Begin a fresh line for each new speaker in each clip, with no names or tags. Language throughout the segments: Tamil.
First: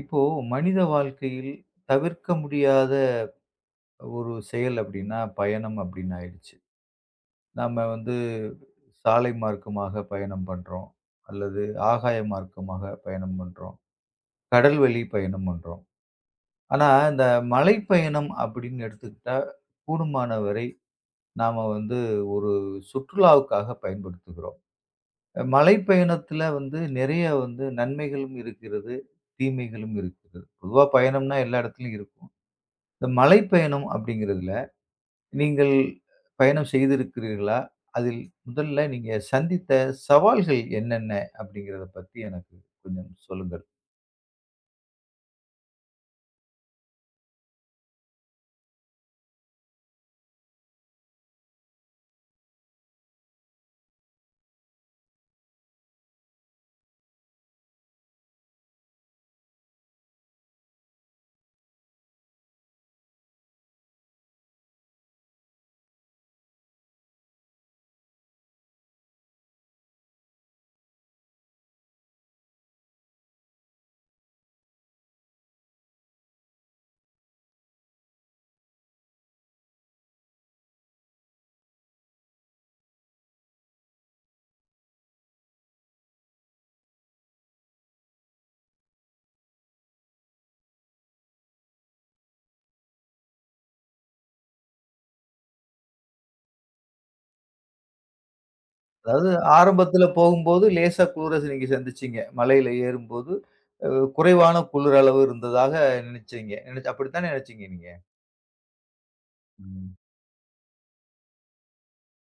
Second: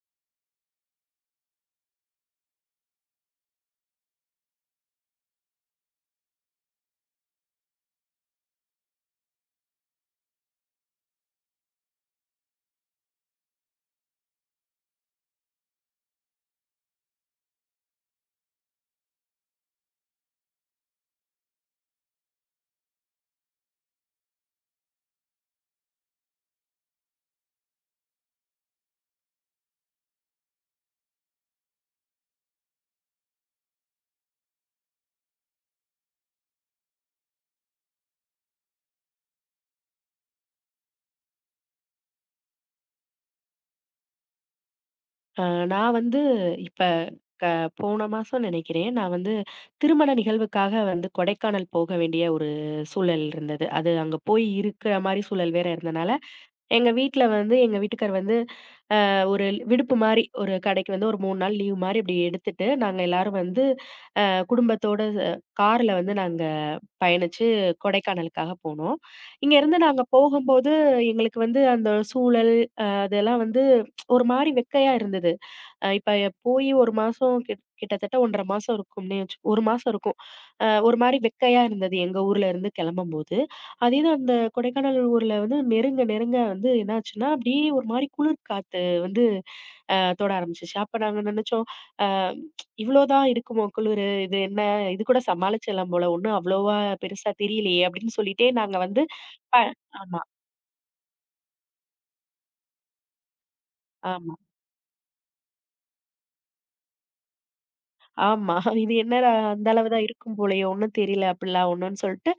இப்போ மனித வாழ்க்கையில் தவிர்க்க முடியாத ஒரு செயல் அப்படின்னா பயணம் அப்படின்னு ஆயிடுச்சு. நாம வந்து சாலை மார்க்கமாக பயணம் பண்றோம். அல்லது ஆகாய மார்க்கமாக பயணம் பண்றோம். கடல் வழி பயணம் பண்றோம். ஆனா, இந்த மலை பயணம் அப்படின்னு எடுத்துக்கிட்டா, கூடுமான வரை நாம வந்து ஒரு சுற்றுலாவுக்காக பயன்படுத்துகிறோம். மலை பயணத்துல வந்து நிறைய வந்து நன்மைகளும் இருக்கிறது, தீமைகளும் இருக்கிறது. பொதுவா பயணம்னா எல்லா இடத்துலயும் இருக்கும். இந்த மலை பயணம் அப்படிங்கிறதுல, நீங்கள் பயணம் செய்திருக்கிறீர்களா? அதில் முதல்ல நீங்க சந்தித்த சவால்கள் என்னென்ன? அப்படிங்கிறத பத்தி எனக்கு கொஞ்சம் சொல்லுங்கள்.
அ நான் வந்து இப்ப க போன மாசம் நினைக்கிறேன். நான் வந்து திருமண நிகழ்வுக்காக வந்து கொடைக்கானல் போக வேண்டிய ஒரு சூழல் இருந்தது. அது அங்க போய் இருக்கிற மாரி சூழல் வேற இருந்தனால, எங்க வீட்ல வந்து எங்க வீட்டுக்காரர் வந்து ஒரு விடுப்பு மாரி, ஒரு கடைக்கு வந்து ஒரு 3 நாள் லீவ் மாரி இப்படி எடுத்துட்டு, நாங்க எல்லாரும் வந்து குடும்பத்தோட அ கார்ல வந்து நாங்க பயணிச்சு கொடைக்கானலுக்காக போனோம். இங்கேருந்து நாங்க போகும்போது எங்களுக்கு வந்து அந்த சூழல், அதெல்லாம் வந்து ஒரு மாரி வெக்கையா இருந்தது. இப்ப போயி 1 மாசம் கிட்டத்தட்ட 1 1/2 மாசம் இருக்கும்னே வச்சு 1 மாசம் இருக்கும். ஒரு மாரி வெக்கையா இருந்தது எங்க ஊர்ல இருந்து கிளம்பும்போது. அதே தான் அந்த கொடைக்கானல் ஊர்ல வந்து நெருங்க, நெருங்க வந்து என்னாச்சுன்னா, அப்படியே ஒரு மாரி குளிர் காத்து வந்து தொட ஆரம்பிச்சுச்சு. அப்ப நாங்க நெனச்சோம், அ இவ்ளோ தான் இருக்குமோ குளிரு? இது என்ன? இது கூட சமாளிச்சிடலாம் போல. ஒண்ணும் அவ்வளோவா பெருசா தெரியலையே! அப்படின்னு சொல்லிட்டே நாங்க வந்து
அதாவது
ப
ஆரம்பத்தில
ஆமா,
போகும்போது லேசா குளிர நீங்க சந்திச்சீங்க. மலையில ஏறும்போது அ
ஆமா.
குறைவான குளிர் அளவு இருந்ததாக நினைச்சீங்க. நினைச்சு அப்படித்தானே நினைச்சீங்க நீங்க?
ஆமா. இது என்னடா அந்த அளவு
ம்.
தான் இருக்கும் போலயே! ஒண்ணும் தெரியல அப்பிடிலாம் ஒண்ணுன்னு சொல்ட்டு,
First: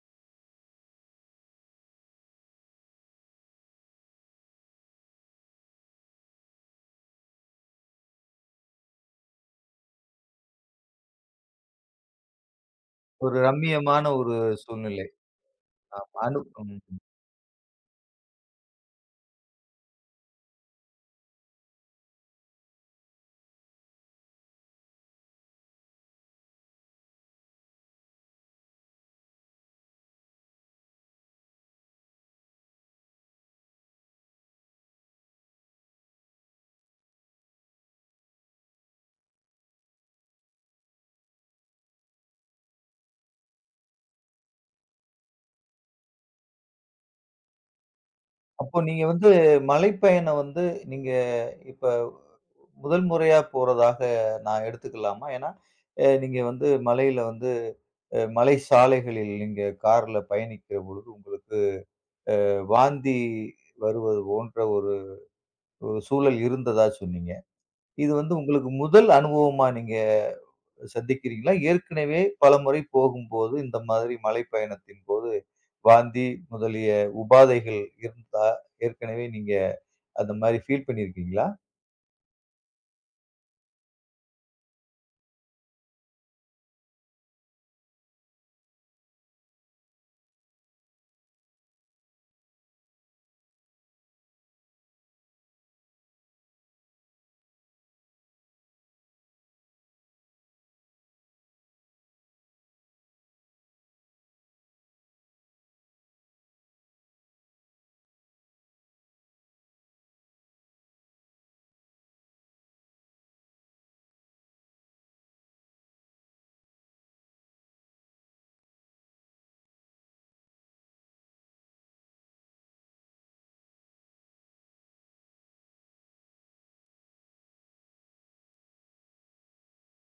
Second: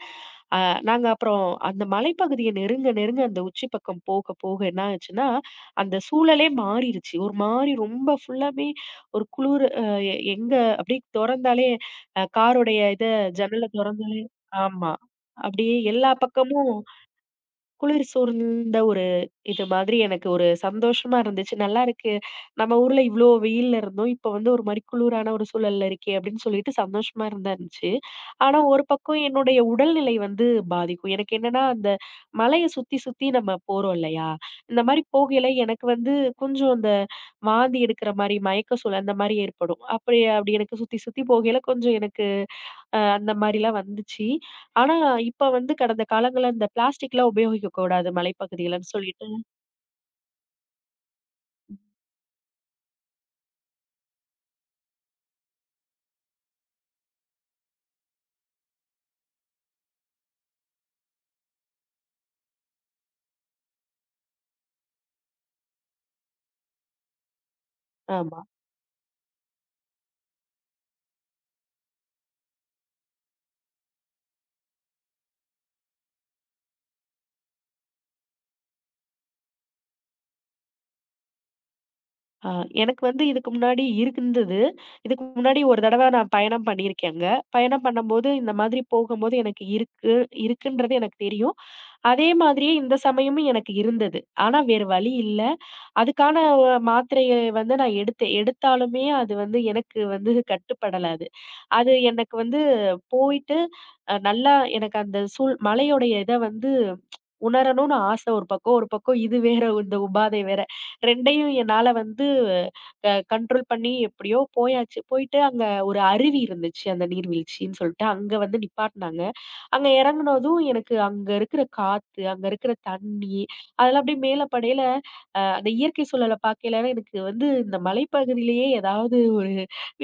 அ நாங்க அப்புறம் அந்த மலைப்பகுதிய நெருங்க, நெருங்க அந்த உச்சி பக்கம் போக, போக என்ன ஆச்சுன்னா, அந்த சூழலே மாறிருச்சு. ஒருமாரி ரொம்ப ஃபுல்லாவே ஒரு குளிர் அ எ எங்க அப்பிடியே தொறந்தாலே காருடைய
ஒரு
ஜன்னல
ரம்மியமான
தொறந்தாலே
ஒரு
ஆமா.
சூழ்நிலை.
அப்பிடியே எல்லா
ஆமா. அனு
பக்கமும்
ம்.
குளிர் சூழ்ந்த ஒரு இது மாதிரி எனக்கு ஒரு சந்தோஷமா இருந்துச்சு. நல்லா இருக்கு. நம்ம ஊர்ல இவ்ளோ வெயில்ல இருந்தோம். இப்ப வந்து ஒரு மாரி குளிரான ஒரு சூழல்ல இருக்கே! அப்படின்னு சொல்லிட்டு சந்தோஷமா இருந்துச்சு. ஆனா ஒரு பக்கம் என்னுடைய உடல்நிலை வந்து பாதிக்கும். எனக்கு என்னன்னா, அந்த மலைய சுத்தி சுத்தி நம்ம போறோம் இல்லையா? இந்த மாரி போகையில எனக்கு வந்து கொஞ்சம் அந்த வாந்தி எடுக்கிற மாரி, மயக்க சூழல் அந்த மாரி ஏற்படும். அப்படி அப்படி எனக்கு சுத்தி சுத்தி போகையில கொஞ்சம் எனக்கு அந்த மாரிலாம் வந்துச்சு. ஆனா, இப்ப வந்து கடந்த காலங்கள்ல இந்த பிளாஸ்டிக்லாம் உபயோகிக்கக் கூடாது
அப்போ
மலைப்பகுதியிலன்னு
நீங்க
சொல்லிட்டு
வந்து மலை பயணம் வந்து நீங்க இப்ப முதல் முறையா போறதாக நான் எடுத்துக்கலாமா? ஏன்னா, நீங்க வந்து மலையில வந்து மலை சாலைகளில் நீங்க கார்ல பயணிக்கிற பொழுது உங்களுக்கு வாந்தி வருவது போன்ற ஒரு ஒரு சூழல் இருந்ததா சொன்னீங்க. இது வந்து
ஆமா.
உங்களுக்கு முதல் அனுபவமா நீங்க சந்திக்கிறீங்களா? ஏற்கனவே பலமுறை போகும்போது இந்த மாதிரி மலை பயணத்தின் போது வாந்தி முதலிய உபாதைகள் இருந்தா ஏற்கனவே நீங்க அந்த மாரி ஃபீல் பண்ணியிருக்கீங்களா?
அ எனக்கு வந்து இதுக்கு முன்னாடி இருந்தது. இதுக்கு முன்னாடி ஒரு தடவ நான் பயணம் பண்ணியிருக்கேங்க. பயணம் பண்ணும்போது இந்த மாதிரி போகும்போது எனக்கு இருக்குன்றது எனக்கு தெரியும். அதே மாதிரியே இந்த சமயமும் எனக்கு இருந்தது. ஆனா, வேறு வழி இல்ல. அதுக்கான மாத்திரைய வந்து நான் எடுத்தேன். எடுத்தாலுமே அது வந்து எனக்கு வந்து கட்டுப்படல அது. அது எனக்கு வந்து போயிட்டு நல்லா எனக்கு அந்த சூழ் மலையோடைய இத வந்து உணரணும்னு ஆசை ஒரு பக்கம், ஒரு பக்கம் இது வேற இந்த உபாதை வேற. 2யும் என்னால வந்து கண்ட்ரோல் பண்ணி எப்படியோ போயாச்சு. போயிட்டு அங்க ஒரு அருவி இருந்துச்சு, அந்த நீர்வீழ்ச்சின்னு சொல்லிட்டு. அங்க வந்து நிப்பாட்னாங்க. அங்க இறங்குனதும் எனக்கு அங்க இருக்கிற காத்து, அங்க இருக்கிற தண்ணி, அதெல்லாம் அப்படியே மேல படையில அந்த இயற்கை சூழல பார்க்கையில எனக்கு வந்து இந்த மலைப்பகுதியிலேயே ஏதாவது ஒரு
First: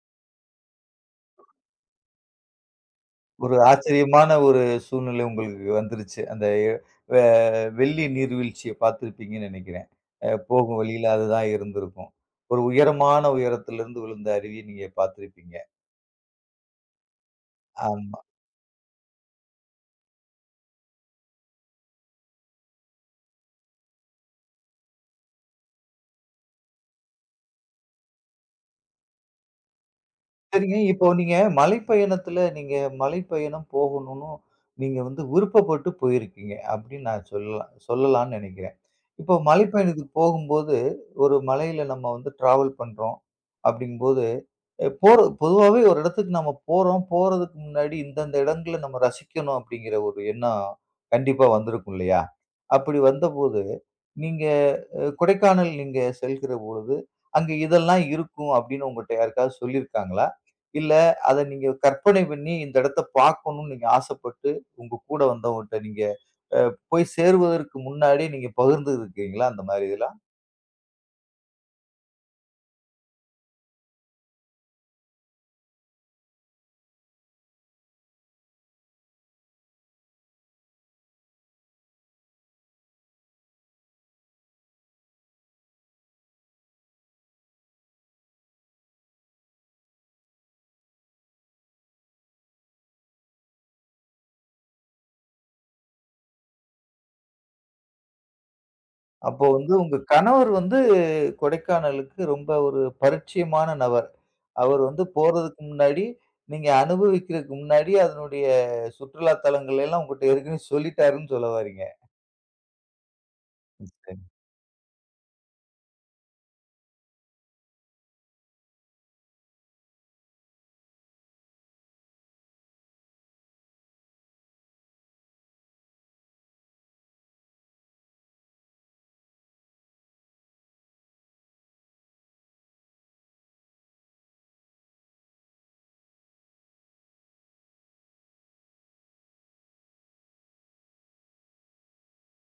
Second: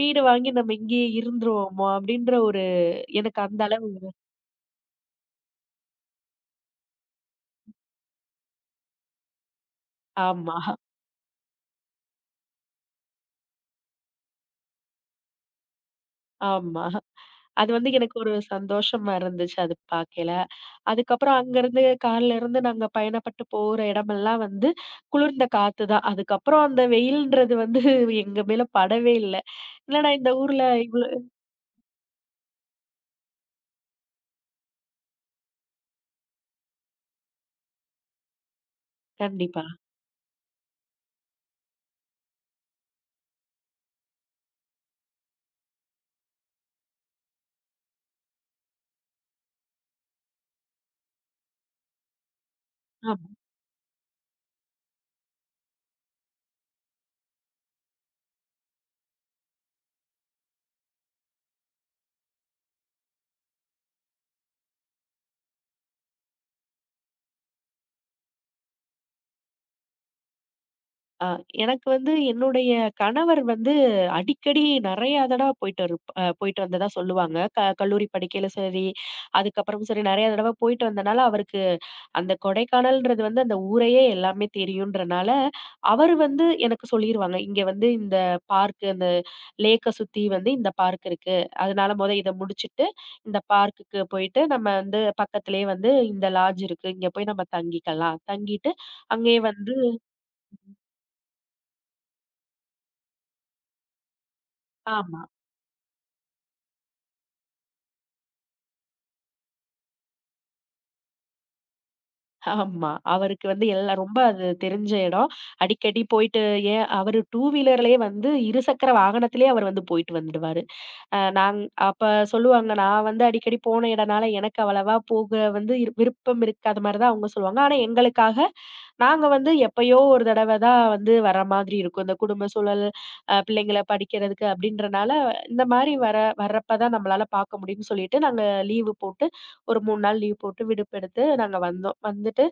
வீடு வாங்கி நம்ம இங்கேயே இருந்துருவோமோ அப்படின்ற ஒரு எனக்கு
ஒரு
அந்த அளவு
ஆச்சரியமான ஒரு சூழ்நிலை உங்களுக்கு வந்துருச்சு. அந்த வெ வெள்ளி நீர்வீழ்ச்சிய பார்த்திருப்பீங்கன்னு நெனைக்கிறேன்.
ஆமா,
போகும் வழியில அதுதான் இருந்திருக்கும். ஒரு உயரமான உயரத்திலிருந்து விழுந்த அருவிய நீங்க பார்த்திருப்பீங்க.
ஆமா. அது வந்து எனக்கு
ஆமா.
ஒரு சந்தோஷமா இருந்துச்சு அது பார்க்கையில. அதுக்கப்புறம் அங்கருந்து கார்ல இருந்து நாங்க பயணப்பட்டு போற இடமெல்லாம் வந்து குளிர்ந்த காத்து தான். அதுக்கப்புறம் அந்த வெயில்ன்றது வந்து எங்க மேல படவே இல்ல. என்னடா இந்த ஊர்ல
சரிங்க. இப்போ
இவ்ளோ
நீங்க மலைப்பயணத்துல நீங்க மலைப்பயணம் போகணும்னு நீங்க வந்து விருப்பப்பட்டு போயிருக்கீங்க. அப்படின்னு நான் சொல்லலாம் சொல்லலாம்னு நெனைக்கிறேன். இப்போ
கண்டிப்பா.
மலைப்பயணத்துக்கு போகும்போது, ஒரு மலையில நம்ம வந்து டிராவல் பண்றோம் அப்படிங்கும்போது, போற பொதுவாவே ஒரு இடத்துக்கு நம்ம போறோம். போறதுக்கு முன்னாடி இந்தந்த இடங்கள நம்ம ரசிக்கணும் அப்படிங்கிற ஒரு எண்ணம் கண்டிப்பா வந்திருக்கும் இல்லையா? அப்படி
ஆமா.
வந்தபோது, நீங்க கொடைக்கானல் நீங்க செல்கிற பொழுது, அங்க இதெல்லாம் இருக்கும் அப்படின்னு உங்கட்ட யாருக்காவது சொல்லியிருக்காங்களா? இல்ல அத நீங்க கற்பனை பண்ணி இந்த இடத்த பார்க்கணும்னு நீங்க ஆசைப்பட்டு, உங்க கூட வந்தவங்கட்ட நீங்க போய் சேருவதற்கு முன்னாடி நீங்க பகிர்ந்துருக்கீங்களா? அந்த மாரி இதெல்லாம்.
அ எனக்கு வந்து என்னுடைய கணவர் வந்து அடிக்கடி நெறையா தடவ போயிட்டு இருப் அ போயிட்டு வந்ததா சொல்லுவாங்க. கல்லூரி படிக்கையில சரி, அதுக்கப்புறமும் சரி நெறையா தடவ போயிட்டு வந்தனால அவருக்கு அந்த கொடைக்கானல்ன்றது வந்து அந்த ஊரையே எல்லாமே தெரியுன்றனால, அவரு வந்து எனக்கு சொல்லிருவாங்க. இங்க வந்து இந்த பார்க் அந்த லேக்க சுத்தி வந்து இந்த பார்க் இருக்கு. அதனால மொத இத முடிச்சுட்டு, இந்த பார்க்குக்கு போயிட்டு நம்ம வந்து பக்கத்திலேயே வந்து இந்த லாட்ஜ் இருக்கு. இங்க போய் நம்ம தங்கிக்கலாம். தங்கிட்டு அங்கேயே
அப்போ வந்து
வந்து
உங்க கணவர் வந்து கொடைக்கானலுக்கு ரொம்ப ஒரு பரிச்சயமான நபர். அவர் வந்து
ஆமா,
போறதுக்கு முன்னாடி, நீங்க அனுபவிக்கிறதுக்கு முன்னாடி அதனுடைய சுற்றுலா தலங்கள் எல்லாம் உங்கட்ட ஏற்கனவே சொல்லிட்டாருன்னு சொல்ல வாரீங்க.
ஆமா. அவருக்கு வந்து எல்லாம்
சரி.
ரொம்ப அது தெரிஞ்ச இடம். அடிக்கடி போயிட்டு ஏன் அவரு டூ வீலர்லயே வந்து இருசக்கர வாகனத்திலேயே அவர் வந்து போயிட்டு வந்துடுவாரு. நான் அப்ப சொல்லுவாங்க, நான் வந்து அடிக்கடி போன இடனால எனக்கு அவ்வளவா போக வந்து விருப்பம் இருக்காத மாரி தான் அவங்க சொல்லுவாங்க. ஆனா எங்களுக்காக நாங்க வந்து எப்பயோ ஒரு தடவ தான் வந்து வர மாதிரி இருக்கும். இந்த குடும்ப சூழல், பிள்ளைங்கள படிக்கிறதுக்கு அப்படின்றனால, இந்த மாரி வர்றப்ப தான் நம்மளால பார்க்க முடியும்னு சொல்லிட்டு, நாங்க லீவு போட்டு ஒரு 3 நாள் லீவ் போட்டு விடுப்பு எடுத்து நாங்க வந்தோம். வந்துட்டு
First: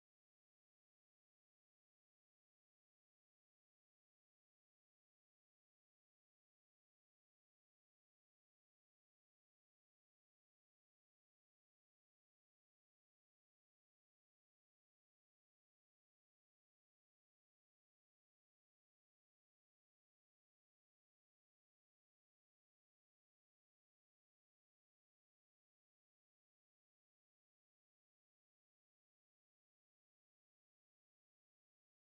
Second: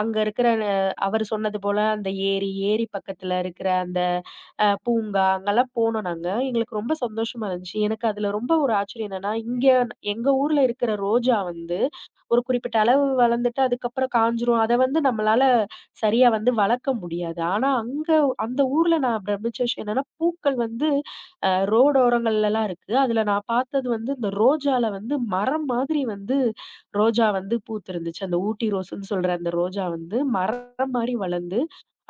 அங்க இருக்கிற அவரு சொன்னது போல அந்த ஏரி, ஏரி பக்கத்துல இருக்கிற அந்த பூங்கா, அங்கலாம் போனோம் நாங்க. எங்களுக்கு ரொம்ப சந்தோஷமா இருந்துச்சு. எனக்கு அதுல ரொம்ப ஒரு ஆச்சரியம் என்னன்னா, இங்க எங்க ஊர்ல இருக்கிற ரோஜா வந்து ஒரு குறிப்பிட்ட அளவு வளர்ந்துட்டு அதுக்கப்புறம் காஞ்சிரும். அத வந்து நம்மளால சரியா வந்து வளர்க்க முடியாது. ஆனா அங்க அந்த ஊர்ல நான் பிரமிச்ச விஷயம் என்னன்னா, பூக்கள் வந்து ரோடு ஓரங்கள்லலாம் இருக்கு. அதுல நான் பார்த்தது வந்து இந்த ரோஜால வந்து மரம் மாதிரி வந்து ரோஜா வந்து பூத்திருந்துச்சு. அந்த ஊட்டி ரோஸ்ன்னு சொல்ற அந்த ரோஜா வந்து மரம் மாரி வளர்ந்து,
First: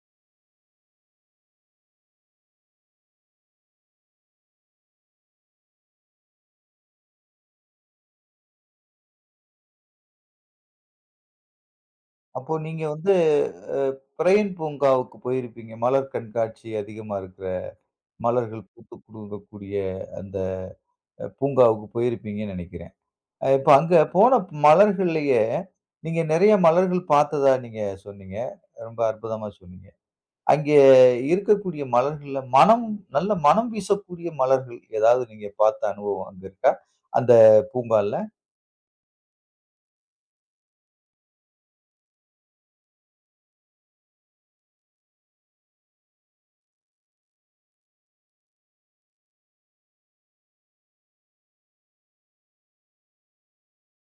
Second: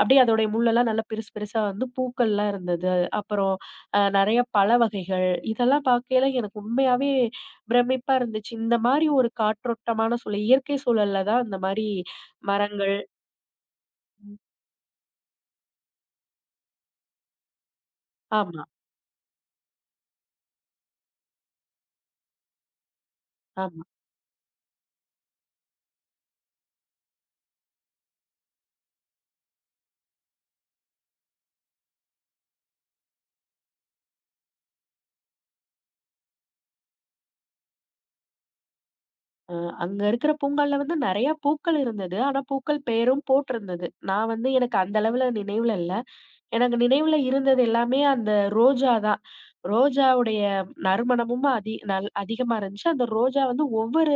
அப்படியே அதோடைய முள்ளெல்லாம் நல்லா பெருசு பெருசா வந்து பூக்கள்லாம் இருந்தது. அப்புறம் நெறைய பழ வகைகள், இதெல்லாம் பார்க்கையில எனக்கு உண்மையாவே பிரமிப்பா இருந்துச்சு. இந்த மாரி ஒரு காற்றோட்டமான சூழல், இயற்கை சூழல்ல தான் இந்த மாரி
அப்போ நீங்க
மரங்கள்
வந்து அ பிரையன் பூங்காவுக்கு போயிருப்பீங்க. மலர் கண்காட்சி அதிகமா இருக்கிற
ஆமா,
மலர்கள் பூத்து குலுங்கக்கூடிய அந்த பூங்காவுக்கு போயிருப்பீங்கன்னு நினைக்கிறேன். இப்ப
ஆமா.
அங்க போன மலர்கள்லயே, நீங்க நெறைய மலர்கள் பார்த்ததா நீங்க சொன்னீங்க. ரொம்ப அற்புதமா சொன்னீங்க. அங்கே இருக்கக்கூடிய மலர்கள்ல மனம் நல்ல மனம் வீசக்கூடிய மலர்கள் ஏதாவது நீங்க பார்த்த அனுபவம் அங்க இருக்கா? அந்த பூங்கால?
அ அங்க இருக்கிற பூங்கால்ல வந்து நெறைய பூக்கள் இருந்தது. ஆனா பூக்கள் பெயரும் போட்டிருந்தது. நான் வந்து எனக்கு அந்த அளவுல நினைவுல இல்ல. எனக்கு நினைவுல இருந்தது எல்லாமே அந்த ரோஜா தான். ரோஜாவுடைய நறுமணமும் அதிகமா இருந்துச்சு. அந்த ரோஜா வந்து ஒவ்வொரு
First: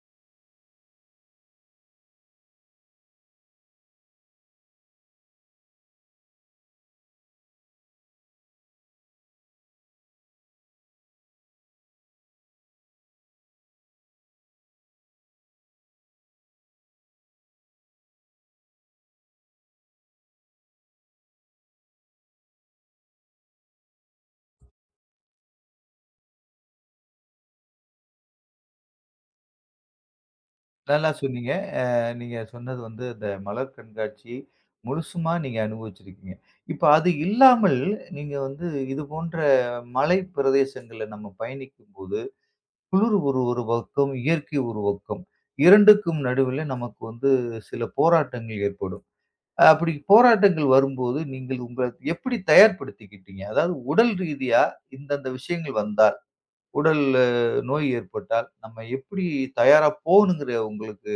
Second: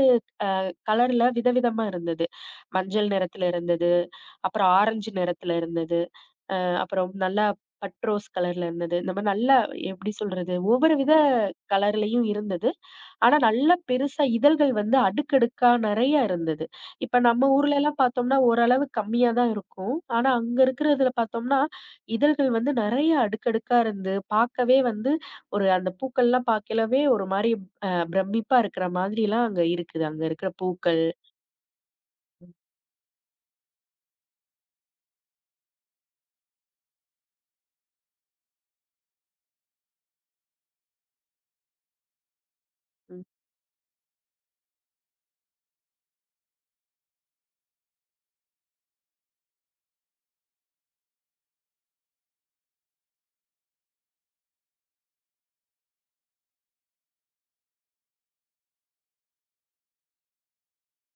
கலர்ல விதவிதமா இருந்தது. மஞ்சள் நிறத்துல இருந்தது, அப்புறம் ஆரஞ்சு நிறத்துல இருந்தது, அப்புறம் நல்லா ரோஸ் கலர்ல இருந்தது. இந்த மாரி நல்லா எப்படி சொல்றது? ஒவ்வொரு வித கலர்லயும் இருந்தது. ஆனா நல்ல பெருசா இதழ்கள் வந்து அடுக்கடுக்கா நெறைய இருந்தது. இப்ப நம்ம ஊர்லலாம் பார்த்தோம்னா, ஓரளவு கம்மியா தான் இருக்கும். ஆனா அங்க இருக்கிறதுல பார்த்தோம்னா, இதழ்கள் வந்து நெறைய அடுக்கடுக்கா இருந்து, பார்க்கவே வந்து ஒரு அந்த பூக்கள்லாம் பார்க்கலவே ஒரு மாரி அ பிரமிப்பா இருக்கிற மாதிரிலாம் அங்க இருக்குது. அங்க இருக்கிற பூக்கள்.
நல்லா சொன்னீங்க. அ நீங்க சொன்னது வந்து இந்த மலர் கண்காட்சி முழுசுமா நீங்க அனுபவிச்சிருக்கீங்க. இப்ப அது இல்லாமல் நீங்க வந்து இது போன்ற மலை பிரதேசங்கள்ல நம்ம பயணிக்கும்போது, குளிர் ஒரு ஒரு பக்கம், இயற்கை ஒரு பக்கம். 2க்கும் நடுவில நமக்கு வந்து சில போராட்டங்கள் ஏற்படும். அப்படி போராட்டங்கள் வரும்போது நீங்கள் உங்கள எப்படி தயார்படுத்திக்கிட்டீங்க? அதாவது உடல் ரீதியா இந்தந்த விஷயங்கள் வந்தால், உடல் நோய் ஏற்பட்டால் நம்ம எப்படி தயாரா போகணுங்கிற உங்களுக்கு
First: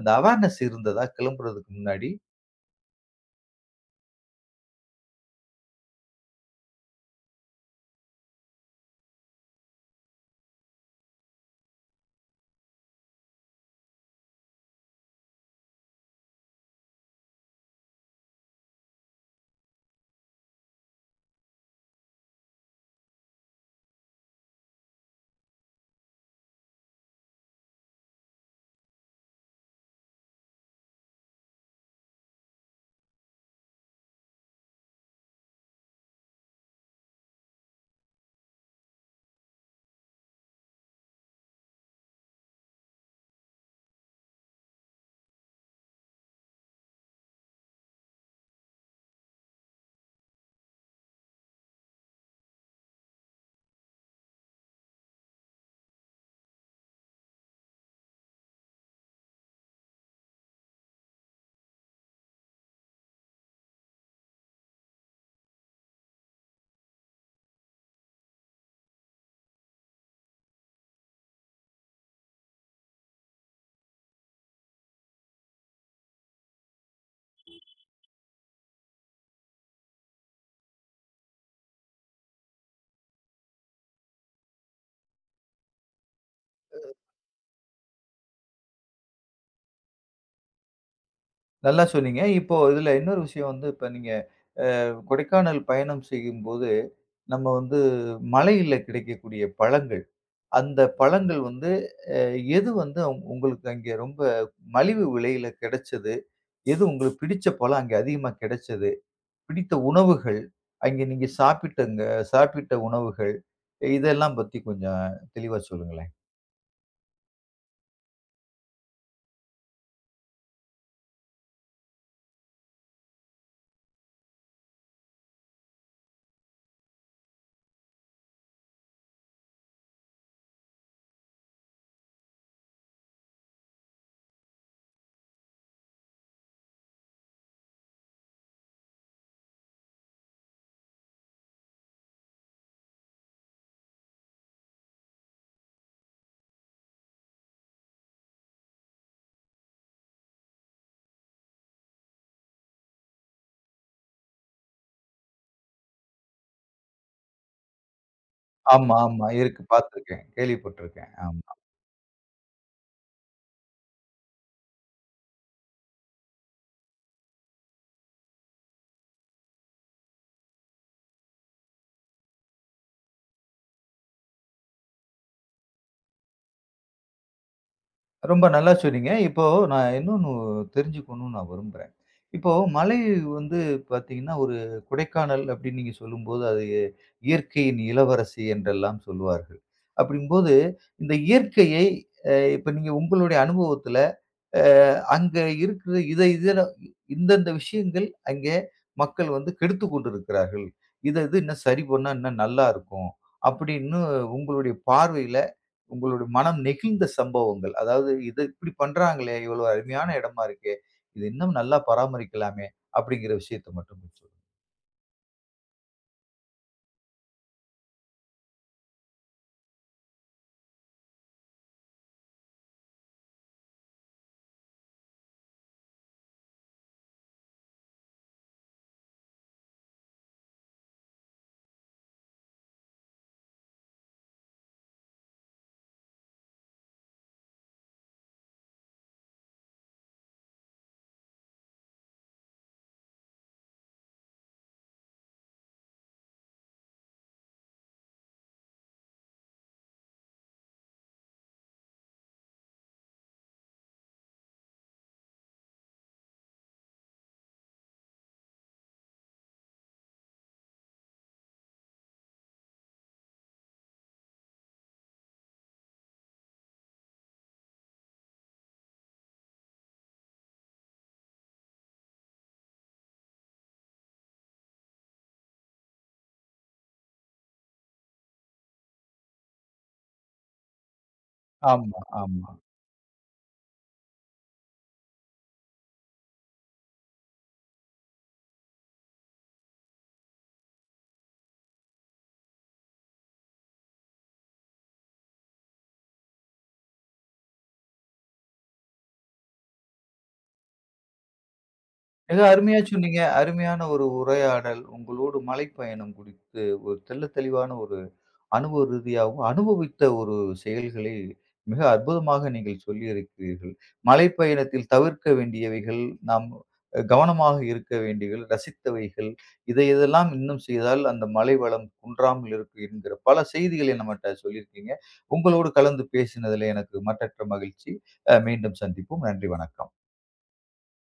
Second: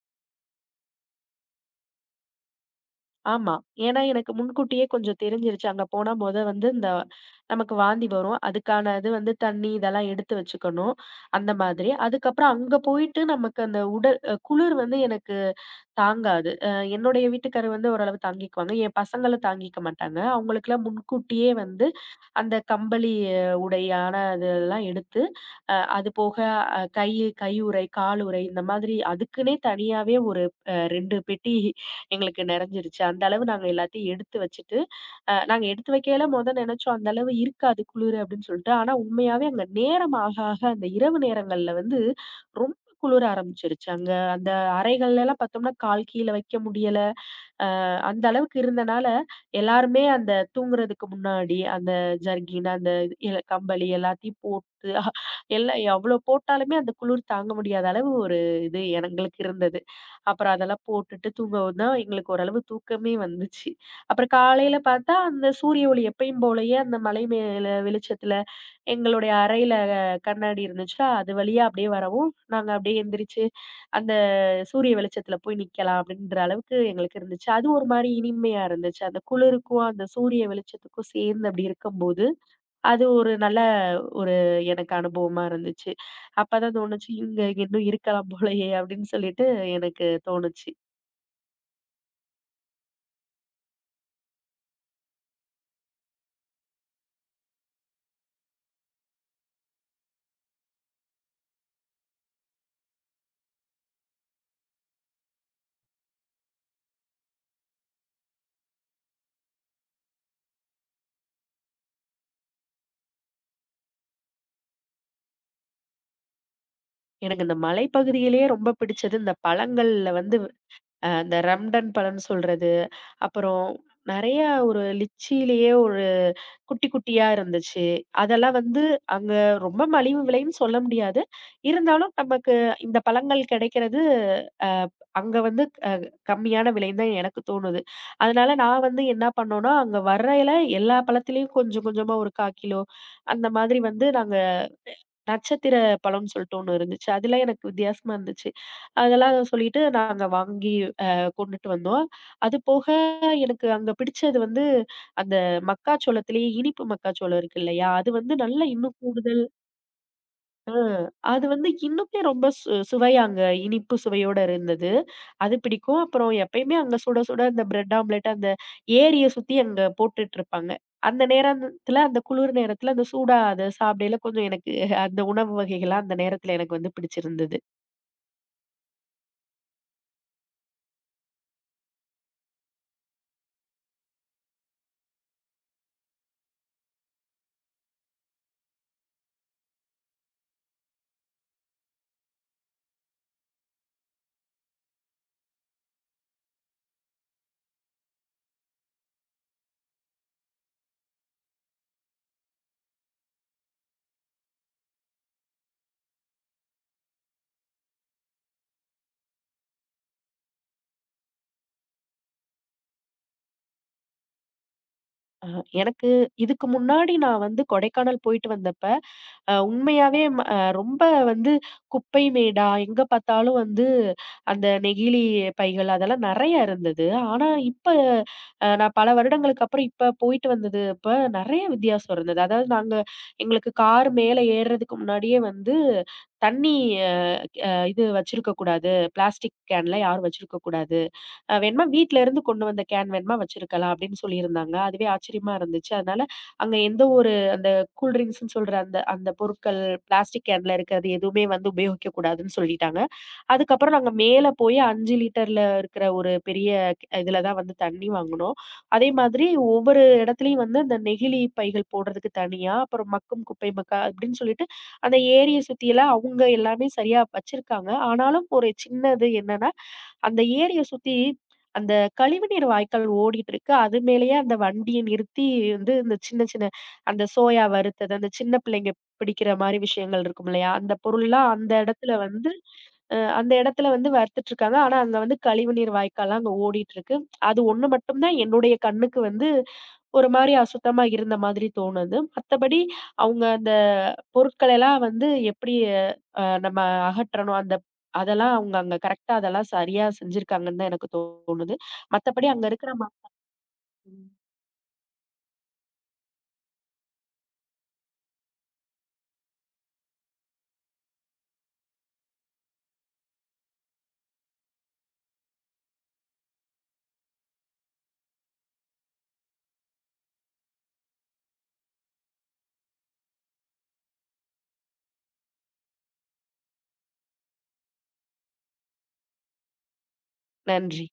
அந்த அவேர்னஸ் இருந்ததா கிளம்புறதுக்கு முன்னாடி?
ஆமா. ஏன்னா எனக்கு முன்கூட்டியே கொஞ்சம் தெரிஞ்சிருச்சு. அங்க போனா மொத வந்து இந்த நமக்கு வாந்தி வரும். அதுக்கான இது வந்து தண்ணி இதெல்லாம் எடுத்து வச்சுக்கணும். அந்த மாதிரி. அதுக்கப்புறம் அங்க போயிட்டு நமக்கு அந்த உடல் குளிர் வந்து எனக்கு தாங்காது. என்னுடைய வீட்டுக்காரர் வந்து ஓரளவு தாங்கிக்குவாங்க. என் பசங்களும் தாங்கிக்க மாட்டாங்க. அவங்களுக்கெல்லாம் முன்கூட்டியே வந்து அந்த கம்பளி உடையான அதெல்லாம் எடுத்து, அது போக அ கை கையுறை, காலுறை இந்த மாதிரி அதுக்குன்னே தனியாவே ஒரு 2 பெட்டி எங்களுக்கு நெறஞ்சிருச்சு. அந்த அளவு நாங்க எல்லாத்தையும் எடுத்து வச்சுட்டு, நாங்க எடுத்து வைக்கையில மொத நெனச்சோம், அந்த அளவு இருக்காது குளிரு அப்படின்னு சொல்லிட்டு. ஆனா உண்மையாவே அங்க நேரம் ஆக, ஆக அந்த இரவு நேரங்கள்ல வந்து ரொம்ப குளிர ஆரம்பிச்சுருச்சு. அங்க அந்த அறைகள்லலாம் பார்த்தோம்னா, கால் கீழ வைக்க முடியல. அந்த அளவுக்கு இருந்தனால, எல்லாருமே அந்த தூங்குறதுக்கு முன்னாடி, அந்த ஜர்கின், அந்த இது, இல கம்பளி எல்லாத்தையும் போட்டு எவ்வளோ போட்டாலுமே அந்த குளிர் தாங்க முடியாத அளவு ஒரு இது எங்களுக்கு இருந்தது. அப்புறம் அதெல்லாம் போட்டுட்டு தூங்கவும் தான் எங்களுக்கு ஓரளவு தூக்கமே வந்துச்சு. அப்புறம் காலையில பார்த்தா, அந்த சூரிய ஒளி எப்பயும் போலயே அந்த மலை மேல வெளிச்சத்துல எங்களுடைய அறையில கண்ணாடி இருந்துச்சா, அது வழியா அப்படியே வரவும், நாங்க அப்படியே எந்திரிச்சு, அந்த சூரிய வெளிச்சத்துல போய் நிக்கலாம் அப்படின்ற அளவுக்கு எங்களுக்கு இருந்துச்சு. அது ஒரு மாரி இனிமையா இருந்துச்சு. அந்த குளிருக்கும், அந்த சூரிய வெளிச்சத்துக்கும் சேர்ந்து அப்படி இருக்கும்போது, அது ஒரு நல்ல ஒரு எனக்கு அனுபவமா இருந்துச்சு. அப்பதான் தோணுச்சு, "இங்க இன்னும் இருக்கலாம் போலயே!" அப்படின்னு சொல்லிட்டு எனக்கு தோணுச்சு.
நல்லா சொன்னீங்க. இப்போ இதுல இன்னொரு விஷயம் வந்து இப்ப நீங்க கொடைக்கானல் பயணம் செய்யும்போது, நம்ம வந்து மலையில கிடைக்கக்கூடிய பழங்கள், அந்த பழங்கள் வந்து அ எது வந்து உங்களுக்கு அங்கே ரொம்ப மலிவு விலையில கிடைச்சது? எது உங்களுக்கு பிடிச்ச பழம் அங்கே அதிகமா கிடைச்சது? பிடித்த உணவுகள், அங்கே நீங்க சாப்பிட்டங்க சாப்பிட்ட உணவுகள், இதெல்லாம் பத்தி கொஞ்சம் தெளிவா சொல்லுங்களேன்.
எனக்கு இந்த மலைப்பகுதியிலேயே ரொம்ப பிடிச்சது இந்த பழங்கள்ல வந்து அந்த ரம்டன் பழம்னு சொல்றது, அப்புறம் நெறைய ஒரு லிச்சியிலேயே ஒரு குட்டி குட்டியா இருந்துச்சு. அதெல்லாம் வந்து அங்க ரொம்ப மலிவு விலைன்னு சொல்ல முடியாது. இருந்தாலும் நமக்கு இந்த பழங்கள் கிடைக்கிறது அ அங்க வந்து கம்மியான விலைன்னு தான் எனக்கு தோணுது. அதனால நான் வந்து என்ன பண்ணோம்னா, அங்க வரையில எல்லா பழத்திலயும் கொஞ்சம் கொஞ்சமா ஒரு 1/4 கிலோ அந்த மாதிரி வந்து நாங்க நட்சத்திர பழம்னு சொல்லிட்டு ஒண்ணு இருந்துச்சு. அதெல்லாம் எனக்கு வித்தியாசமா இருந்துச்சு. அதெல்லாம் சொல்லிட்டு நாங்க வாங்கி அ கொண்டுட்டு வந்தோம். அது போக எனக்கு அங்க பிடிச்சது வந்து அந்த மக்காச்சோளத்திலேயே இனிப்பு மக்காச்சோளம் இருக்கு இல்லையா? அது வந்து நல்லா
ஆமா,
இன்னும்
ஆமா.
கூடுதல்
இருக்கு. பார்த்துருக்கேன்.
ம்.
கேள்விப்பட்டுருக்கேன்.
அது
ஆமா.
வந்து இன்னுமே ரொம்ப சுவையா அங்க இனிப்பு சுவையோட இருந்தது. அது பிடிக்கும். அப்புறம் எப்பயுமே அங்க சுட சுட அந்த பிரெட் ஆம்லெட் அந்த ஏரிய சுத்தி அங்க போட்டுட்டுருப்பாங்க. அந்த நேரத்துல அந்த குளிர் நேரத்துல அந்த சூடா அத சாப்பிடையில கொஞ்சம் எனக்கு அந்த உணவு வகைகள்லாம் அந்த நேரத்துல எனக்கு வந்து பிடிச்சிருந்தது.
ரொம்ப நல்லா சொன்னீங்க. இப்போ நான் இன்னொன்னு தெரிஞ்சுக்கணும்னு நான் விரும்புறேன். இப்போ மலை வந்து பார்த்தீங்கன்னா, ஒரு கொடைக்கானல் அப்படின்னு நீங்க சொல்லும்போது, அது இயற்கையின் இளவரசி என்றெல்லாம் சொல்லுவார்கள். அப்படிங்கும்போது, இந்த இயற்கையை இப்ப நீங்க உங்களுடைய அனுபவத்துல, அ அங்க இருக்கிற இதுல இந்தந்த விஷயங்கள் அங்கே மக்கள் வந்து கெடுத்துக் கொண்டிருக்கிறார்கள். இது இன்னும் சரி பண்ணா இன்னும் நல்லா இருக்கும். அப்படின்னு உங்களுடைய பார்வையில உங்களுடைய மனம் நெகிழ்ந்த சம்பவங்கள். அதாவது இது இப்படி பண்றாங்களே! இவ்வளோ அருமையான இடமா இருக்கே! இது இன்னும் நல்லா பராமரிக்கலாமே! அப்படிங்கிற விஷயத்த மட்டும் சொல்லுங்க.
அ எனக்கு இதுக்கு முன்னாடி நான் வந்து கொடைக்கானல் போயிட்டு வந்தப்ப அ உண்மையாவே ம அ ரொம்ப வந்து குப்பை மேடா, எங்க பார்த்தாலும் வந்து அந்த நெகிழி பைகள் அதெல்லாம் நெறைய இருந்தது. ஆனா, இப்ப நான் பல வருடங்களுக்கு அப்புறம் இப்ப போயிட்டு வந்தது அப்ப நெறைய வித்தியாசம் இருந்தது. அதாவது நாங்க எங்களுக்கு கார் மேல ஏறுறதுக்கு முன்னாடியே வந்து தண்ணி அ அ இது வச்சிருக்கக்கூடாது. பிளாஸ்டிக் கேன்லாம் யாரும் வச்சிருக்கக்கூடாது. வேணுமா வீட்ல இருந்து கொண்டு வந்த கேன் வேணுமா வச்சிருக்கலாம் அப்படின்னு சொல்லியிருந்தாங்க. அதுவே ஆச்சரியமா இருந்துச்சு. அதனால அங்க எந்த ஒரு அந்த கூல் ட்ரிங்க்ஸ்ன்னு சொல்ற அந்த அந்த பொருட்கள் பிளாஸ்டிக் கேன்ல இருக்கிறது எதுவுமே வந்து உபயோகிக்க கூடாதுன்னு சொல்லிட்டாங்க. அதுக்கப்புறம் நாங்க மேல போய் 5 லிட்டர்ல இருக்கிற ஒரு பெரிய இதுல தான் வந்து தண்ணி வாங்குனோம். அதே மாதிரி ஒவ்வொரு இடத்துலயும் வந்து அந்த நெகிழி பைகள் போடுறதுக்கு தனியா, அப்புறம் மக்கும் குப்பை மக்கா அப்படின்னு சொல்லிட்டு அந்த ஏரிய சுத்தியெல்லாம் அவங்க எல்லாமே சரியா வச்சிருக்காங்க. ஆனாலும் ஒரு சின்னது என்னன்னா அந்த ஏரிய சுத்தி அந்த கழிவுநீர் வாய்க்கால் ஓடிட்டுருக்கு. அது மேலேயே அந்த வண்டிய நிறுத்தி வந்து இந்த சின்ன சின்ன அந்த சோயா வறுத்தது, அந்த சின்ன பிள்ளைங்க பிடிக்கிற மாரி விஷயங்கள் இருக்கும் இல்லையா? அந்த பொருள்லாம் அந்த
ஆமா,
இடத்துல
ஆமா.
வந்து அந்த இடத்துல வந்து வறுத்துட்டுருக்காங்க. ஆனா, அங்க வந்து கழிவுநீர் வாய்க்கால்லாம் அங்க ஓடிட்டுருக்கு. அது ஒண்ணு மட்டும் தான் என்னுடைய கண்ணுக்கு வந்து ஒரு மாரி அசுத்தமா இருந்த மாதிரி தோணுது. மத்தபடி அவங்க அந்த பொருட்களெல்லாம் வந்து எப்படி நம்ம அகற்றணும், அந்த அதெல்லாம் அவங்க அங்க கரெக்ட்டா அதெல்லாம் சரியா செஞ்சிருக்காங்கன்னு தான் எனக்கு தோணுது.
மிக
மத்தபடி அங்க
அருமையா
இருக்கிற
சொன்னீங்க. அருமையான ஒரு
ம்.
உரையாடல். உங்களோடு மலைப்பயணம் குறித்து ஒரு தெள்ள தெளிவான ஒரு அனுபவ ரீதியாகவும், அனுபவித்த ஒரு செயல்களை மிக அற்புதமாக நீங்கள் சொல்லியிருக்கிறீர்கள். மலை பயணத்தில் தவிர்க்க வேண்டியவைகள், நாம் கவனமாக இருக்க வேண்டியவைகள், ரசித்தவைகள், இதை இதெல்லாம் இன்னும் செய்தால் அந்த மலை வளம் குன்றாமல் இருக்கும் என்கிற பல செய்திகளை நம்மட்ட சொல்லியிருக்கீங்க. உங்களோடு கலந்து பேசினதிலே எனக்கு மட்டற்ற மகிழ்ச்சி. மீண்டும் சந்திப்போம். நன்றி, வணக்கம்.
நன்றி.